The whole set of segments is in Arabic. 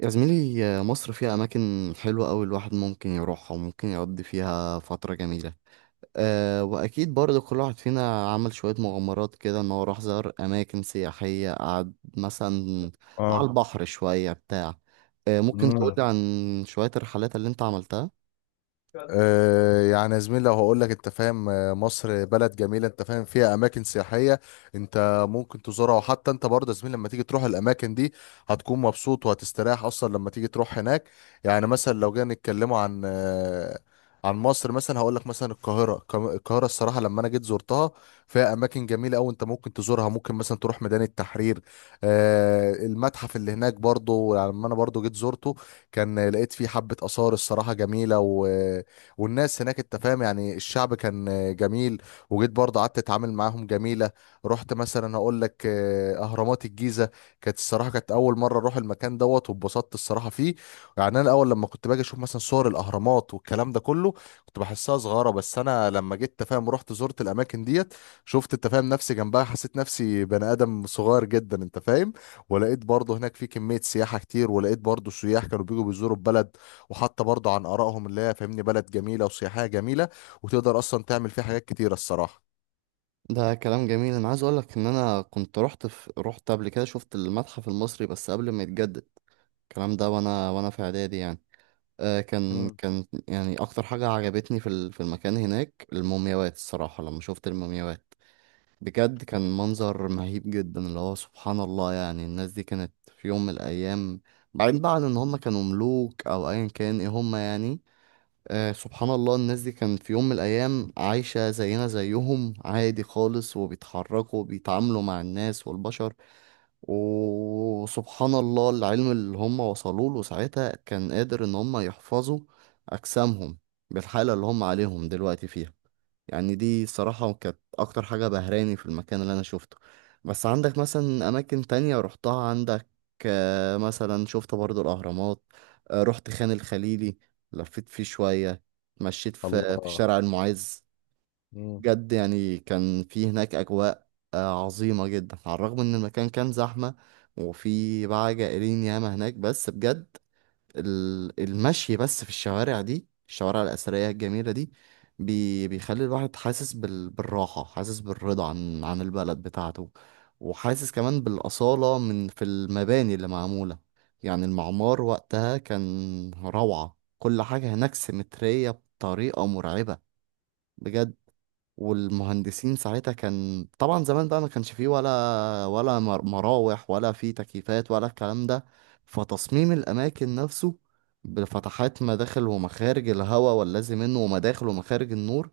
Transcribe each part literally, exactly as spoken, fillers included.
يا زميلي، مصر فيها أماكن حلوة أوي. الواحد ممكن يروحها وممكن يقضي فيها فترة جميلة. أه وأكيد برضه كل واحد فينا عمل شوية مغامرات كده إن هو راح زار أماكن سياحية، قعد مثلا اه. على البحر شوية بتاع. أه ممكن تقولي امم عن شوية الرحلات اللي أنت عملتها؟ آه، يعني يا زميلي، لو هقول لك انت فاهم، آه، مصر بلد جميله، انت فاهم، فيها اماكن سياحيه، انت ممكن تزورها. وحتى انت برضه يا زميلي لما تيجي تروح الاماكن دي، هتكون مبسوط وهتستريح اصلا لما تيجي تروح هناك. يعني مثلا لو جينا نتكلموا عن آه، عن مصر، مثلا هقول لك مثلا القاهره، القا- القاهره الصراحه لما انا جيت زرتها، فيها اماكن جميله قوي، انت ممكن تزورها. ممكن مثلا تروح ميدان التحرير، آه، المتحف اللي هناك برضه، يعني لما انا برضه جيت زرته، كان لقيت فيه حبه اثار الصراحه جميله، و والناس هناك، انت فاهم يعني الشعب كان آه، جميل، وجيت برضه قعدت اتعامل معاهم جميله. رحت مثلا هقول لك آه، اهرامات الجيزه، كانت الصراحه كانت اول مره اروح المكان دوت، واتبسطت الصراحه فيه. يعني انا الاول لما كنت باجي اشوف مثلا صور الاهرامات والكلام ده كله، كنت بحسها صغيره. بس انا لما جيت أنت فاهم رحت زرت الاماكن ديت، شفت انت فاهم نفسي جنبها، حسيت نفسي بني ادم صغير جدا انت فاهم. ولقيت برضه هناك في كميه سياحه كتير، ولقيت برضه سياح كانوا بيجوا بيزوروا البلد، وحتى برضه عن آرائهم اللي هي فاهمني بلد جميلة وسياحية جميلة، وتقدر أصلا تعمل فيها حاجات كتيرة الصراحة. ده كلام جميل. أنا عايز أقولك إن أنا كنت رحت في... رحت قبل كده، شفت المتحف المصري بس قبل ما يتجدد الكلام ده، وأنا وأنا في إعدادي يعني. آه، كان مم. كان يعني اكتر حاجة عجبتني في ال- في المكان هناك المومياوات. الصراحة لما شفت المومياوات بجد كان منظر مهيب جدا، اللي هو سبحان الله. يعني الناس دي كانت في يوم من الايام، بعدين بقى عن ان هم كانوا ملوك او ايا كان ايه هم يعني. آه سبحان الله، الناس دي كانت في يوم من الايام عايشة زينا زيهم عادي خالص، وبيتحركوا وبيتعاملوا مع الناس والبشر. وسبحان الله العلم اللي هم وصلوا له ساعتها كان قادر ان هم يحفظوا اجسامهم بالحالة اللي هم عليهم دلوقتي فيها. يعني دي صراحة كانت اكتر حاجة بهراني في المكان اللي انا شفته. بس عندك مثلا اماكن تانية رحتها؟ عندك آه، مثلا شفت برضو الاهرامات، آه، رحت خان الخليلي، لفيت فيه شوية، مشيت في في الله. شارع المعز. مم. بجد يعني كان في هناك أجواء آه، عظيمة جدا، على الرغم إن المكان كان زحمة وفي بقى جائلين ياما هناك. بس بجد ال- المشي بس في الشوارع دي، الشوارع الأثرية الجميلة دي، بي بيخلي الواحد حاسس بال بالراحة، حاسس بالرضا عن عن البلد بتاعته. وحاسس كمان بالأصالة من في المباني اللي معمولة. يعني المعمار وقتها كان روعة، كل حاجة هناك سيمترية بطريقة مرعبة بجد. والمهندسين ساعتها، كان طبعا زمان بقى ما كانش فيه ولا ولا مر- مراوح ولا فيه تكييفات ولا الكلام ده. فتصميم الأماكن نفسه، بفتحات مداخل ومخارج الهواء والذي منه، ومداخل ومخارج النور،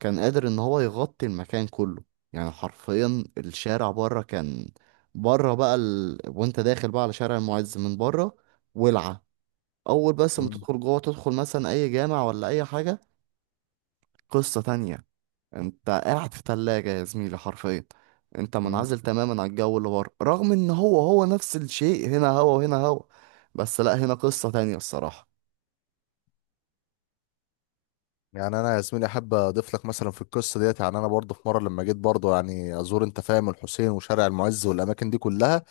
كان قادر إن هو يغطي المكان كله. يعني حرفيا الشارع بره كان بره بقى ال... وانت داخل بقى على شارع المعز من بره ولعة. أول بس ما مم. تدخل جوه، تدخل مثلا أي جامع ولا أي حاجة، قصة تانية. انت قاعد في تلاجة يا زميلي حرفيا. انت مم. منعزل تماما عن الجو اللي بره، رغم ان هو هو نفس الشيء، هنا هوا وهنا هوا. بس لا، هنا قصة تانية الصراحة. يعني انا يا زميلي احب اضيف لك مثلا في القصه ديت، يعني انا برضه في مره لما جيت برضه يعني ازور انت فاهم الحسين وشارع المعز والاماكن دي كلها،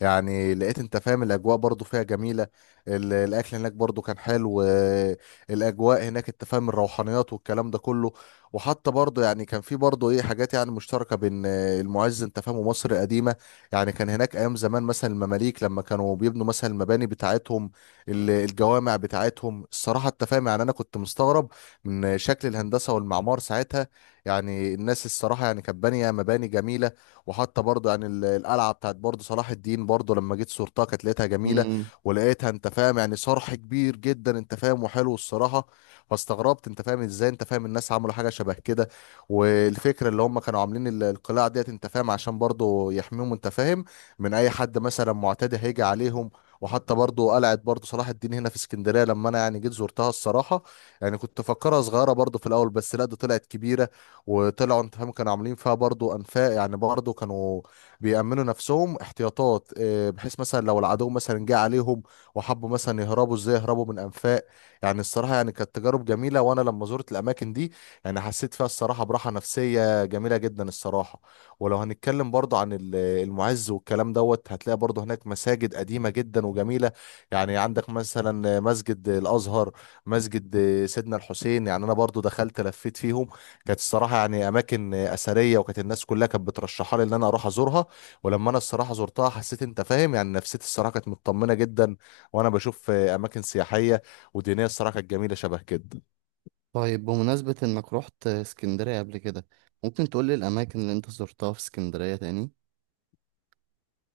يعني لقيت انت فاهم الاجواء برضه فيها جميله، ال- الاكل هناك برضه كان حلو، آه، الاجواء هناك انت فاهم الروحانيات والكلام ده كله. وحتى برضه يعني كان في برضه ايه حاجات يعني مشتركه بين آه، المعز انت فاهم ومصر القديمه. يعني كان هناك ايام زمان مثلا المماليك لما كانوا بيبنوا مثلا المباني بتاعتهم، ال- الجوامع بتاعتهم الصراحه، انت فاهم يعني انا كنت مستغرب من شكل الهندسة والمعمار ساعتها. يعني الناس الصراحة يعني كانت بانية مباني جميلة. وحتى برضه يعني ال- القلعة بتاعت برضه صلاح الدين، برضه لما جيت صورتها كانت لقيتها جميلة، امم. ولقيتها انت فاهم يعني صرح كبير جدا انت فاهم وحلو الصراحة. فاستغربت انت فاهم ازاي انت فاهم الناس عملوا حاجة شبه كده. والفكرة اللي هم كانوا عاملين ال- القلاع ديت انت فاهم عشان برضه يحميهم انت فاهم من اي حد مثلا معتدي هيجي عليهم. وحتى برضه قلعة برضه صلاح الدين هنا في اسكندرية، لما انا يعني جيت زرتها الصراحة، يعني كنت فاكرها صغيرة برضو في الأول، بس لا ده طلعت كبيرة، وطلعوا أنت فاهم كانوا عاملين فيها برضو أنفاق. يعني برضو كانوا بيأمنوا نفسهم احتياطات، آه، بحيث مثلا لو العدو مثلا جه عليهم وحبوا مثلا يهربوا، ازاي يهربوا من أنفاق. يعني الصراحة يعني كانت تجارب جميلة، وأنا لما زرت الأماكن دي، يعني حسيت فيها الصراحة براحة نفسية جميلة جدا الصراحة. ولو هنتكلم برضو عن ال- المعز والكلام دوت، هتلاقي برضو هناك مساجد قديمة جدا وجميلة. يعني عندك مثلا مسجد الأزهر، مسجد سيدنا الحسين، يعني انا برضو دخلت لفيت فيهم، كانت الصراحه يعني اماكن اثريه، وكانت الناس كلها كانت بترشحها لي ان انا اروح ازورها. ولما انا الصراحه زرتها، حسيت انت فاهم يعني نفسيتي الصراحه كانت مطمنه جدا، وانا بشوف اماكن سياحيه ودينيه الصراحه كانت جميله شبه كده. طيب، بمناسبة انك رحت اسكندرية قبل كده، ممكن تقولي الاماكن اللي انت زرتها في اسكندرية تاني؟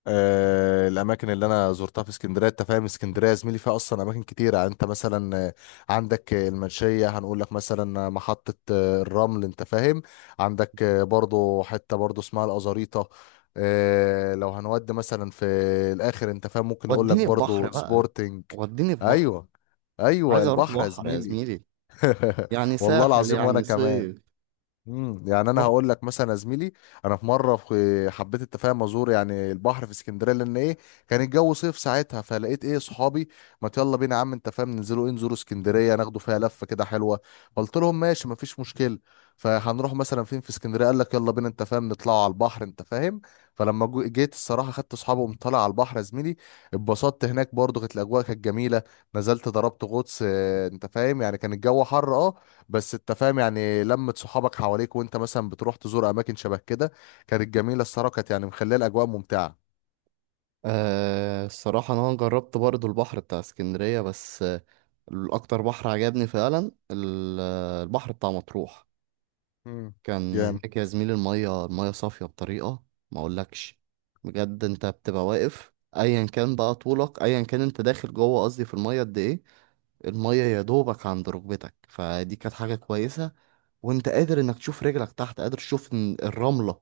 آه، الاماكن اللي انا زرتها في اسكندريه، انت فاهم اسكندريه يا زميلي فيها اصلا اماكن كتيره، يعني انت مثلا آه، عندك آه، المنشيه، هنقول لك مثلا آه، محطه آه، الرمل انت فاهم، عندك آه، برضو حته برضو اسمها الازاريطه. آه، لو هنودي مثلا في الاخر انت فاهم ممكن اقول لك وديني في بحر برضو بقى، سبورتنج. وديني في بحر. ايوه. ايوه، عايز اروح البحر يا بحر يا زميلي. زميلي، يعني والله ساحل العظيم وانا يعني كمان. صيف. امم. يعني انا رحت. هقول لك مثلا يا زميلي، انا في مره في حبيت التفاهم ازور يعني البحر في اسكندريه، لان ايه كان الجو صيف ساعتها، فلقيت ايه صحابي، ما يلا بينا يا عم انت فاهم ننزلوا ايه نزوروا اسكندريه، ناخدوا فيها لفه كده حلوه. قلت لهم ماشي، ما فيش مشكله. فهنروح مثلا فين في اسكندريه؟ قال لك يلا بينا انت فاهم نطلعوا على البحر انت فاهم. فلما جو- جيت الصراحه خدت اصحابي، وقمت طالع على البحر يا زميلي، اتبسطت هناك برضو، كانت الاجواء كانت جميله. نزلت ضربت غطس آه، انت فاهم يعني كان الجو حر اه، بس انت فاهم يعني لمة صحابك حواليك وانت مثلا بتروح تزور اماكن شبه كده، كانت جميلة الصراحة، كانت يعني مخلية الاجواء ممتعة. آه الصراحة انا جربت برضو البحر بتاع اسكندرية، بس الأكتر بحر عجبني فعلا ال- البحر بتاع مطروح. امم. كان جامد. هناك يا زميلي المية المية صافية بطريقة ما أقولكش. بجد أنت بتبقى واقف أيا كان بقى طولك، أيا كان أنت داخل جوه، قصدي في المية قد إيه؟ المية يا دوبك عند ركبتك، فدي كانت حاجة كويسة. وأنت قادر إنك تشوف رجلك تحت، قادر تشوف ال- الرملة،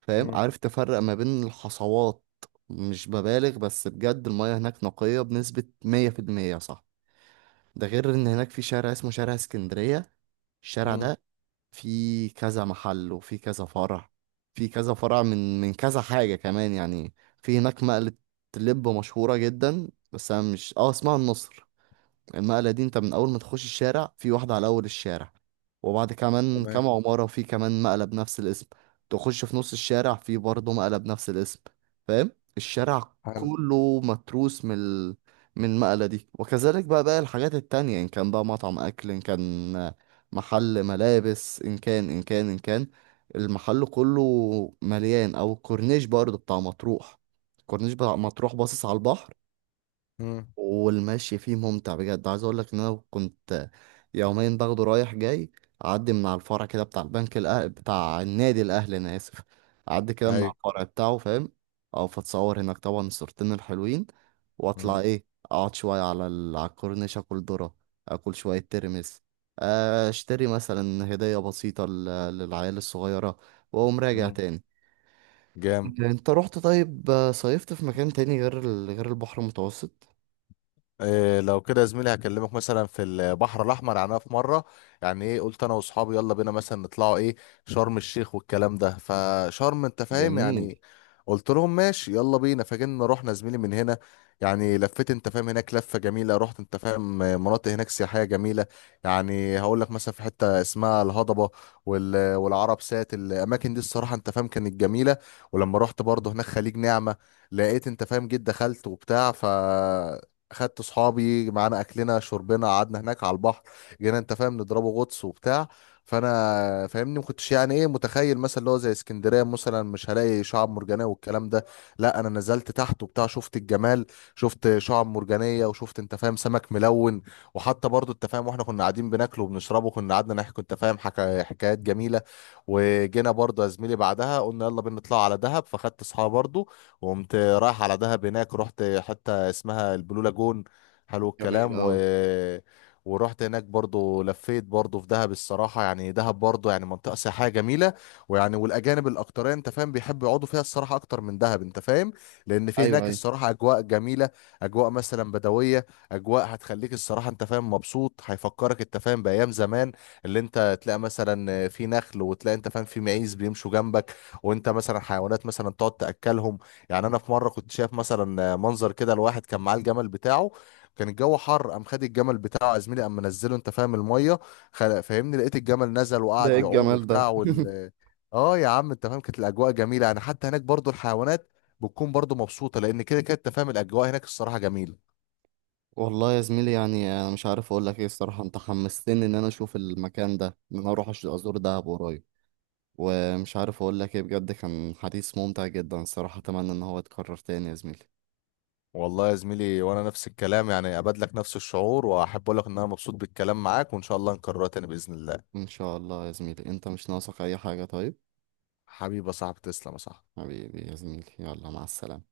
فاهم، امم. عارف تفرق ما بين الحصوات. مش ببالغ بس بجد المية هناك نقية بنسبة مية في المية، صح. ده غير ان هناك في شارع اسمه شارع اسكندرية. الشارع مم. ده فيه كذا محل وفيه كذا فرع، في كذا فرع من من كذا حاجة كمان يعني. في هناك مقلة لب مشهورة جدا، بس انا مش اه اسمها النصر. المقلة دي، انت من اول ما تخش الشارع في واحدة على اول الشارع، وبعد كمان تمام. كام عمارة في كمان مقلة بنفس الاسم، تخش في نص الشارع في برضه مقلة بنفس الاسم. فاهم؟ الشارع حلو. كله متروس من ال... من المقلة دي. وكذلك بقى باقي الحاجات التانية، إن كان بقى مطعم أكل، إن كان محل ملابس، إن كان إن كان إن كان، المحل كله مليان. أو الكورنيش برضه بتاع مطروح، الكورنيش بتاع مطروح باصص على البحر، مم. والمشي فيه ممتع بجد. عايز اقول لك ان انا كنت يومين باخده رايح جاي، اعدي من على الفرع كده بتاع البنك الأهل بتاع النادي الاهلي، انا اسف، اعدي كده من اي. على الفرع بتاعه، فاهم، او فتصور هناك طبعا الصورتين الحلوين، واطلع مم. ايه، اقعد شويه على ال... على الكورنيش، اكل ذره، اكل شويه ترمس، اشتري مثلا هديه بسيطه لل... للعيال الصغيره، واقوم راجع مم. تاني. جامد. انت رحت طيب، صيفت في مكان تاني غير ال... غير البحر المتوسط؟ إيه لو كده يا زميلي هكلمك مثلا في البحر الاحمر. يعني أنا في مره يعني ايه قلت انا واصحابي يلا بينا مثلا نطلعوا ايه شرم الشيخ والكلام ده، فشرم انت فاهم جميل. يعني قلت لهم ماشي يلا بينا. فجينا رحنا زميلي من هنا، يعني لفيت انت فاهم هناك لفه جميله، رحت انت فاهم مناطق هناك سياحيه جميله. يعني هقول لك مثلا في حته اسمها الهضبه، وال- والعرب سات، الاماكن دي الصراحه انت فاهم كانت جميله. ولما رحت برضه هناك خليج نعمه، لقيت انت فاهم جيت دخلت وبتاع، ف خدت صحابي معانا اكلنا شربنا قعدنا هناك على البحر، جينا انت فاهم نضربه غطس وبتاع. فانا فاهمني ما كنتش يعني ايه متخيل مثلا اللي هو زي اسكندريه مثلا مش هلاقي شعاب مرجانيه والكلام ده، لا انا نزلت تحت وبتاع شفت الجمال، شفت شعاب مرجانيه وشفت انت فاهم سمك ملون. وحتى برضو انت فاهم واحنا كنا قاعدين بناكله وبنشربه، كنا قعدنا نحكي انت فاهم حكا حكايات جميله. وجينا برضو يا زميلي بعدها قلنا يلا بينا نطلع على دهب، فخدت اصحابي برضو وقمت رايح على دهب، هناك رحت حتة اسمها البلو لاجون، حلو جميل الكلام. و أوي. ورحت هناك برضو لفيت برضو في دهب، الصراحة يعني دهب برضو يعني منطقة سياحية جميلة. ويعني والأجانب الأكترية أنت فاهم بيحبوا يقعدوا فيها الصراحة أكتر من دهب أنت فاهم، لأن في أيوه، هناك أيوه. الصراحة أجواء جميلة، أجواء مثلا بدوية، أجواء هتخليك الصراحة أنت فاهم مبسوط، هيفكرك أنت فاهم بأيام زمان، اللي أنت تلاقي مثلا في نخل، وتلاقي أنت فاهم في معيز بيمشوا جنبك، وأنت مثلا حيوانات مثلا تقعد تأكلهم. يعني انا في مره كنت شايف مثلا منظر كده الواحد كان معاه الجمل بتاعه، كان الجو حر، قام خد الجمل بتاعه يا زميلي قام منزله انت فاهم الميه، خل- فاهمني لقيت الجمل نزل ده وقعد إيه يعوم الجمال ده؟ وبتاع وال. اه يا عم انت فاهم كانت الاجواء جميله، يعني حتى هناك برضو الحيوانات بتكون برضو مبسوطه، لان كده كده انت فاهم الاجواء هناك الصراحه جميله. والله يا زميلي، يعني أنا مش عارف أقول لك إيه الصراحة. أنت حمستني إن أنا أشوف المكان ده، إن أنا أروح أش- أزور دهب قريب. ومش عارف أقول لك إيه، بجد كان حديث ممتع جدا الصراحة، أتمنى إن هو يتكرر تاني يا زميلي. والله يا زميلي وانا نفس الكلام، يعني اباد لك نفس الشعور، واحب اقول لك ان انا مبسوط بالكلام معاك، وان شاء الله نكررها تاني باذن الله. إن شاء الله يا زميلي، أنت مش ناقصك أي حاجة طيب. حبيبي يا صاحبي، تسلم يا صاحبي. حبيبي يا زميلي، يلا مع السلامة.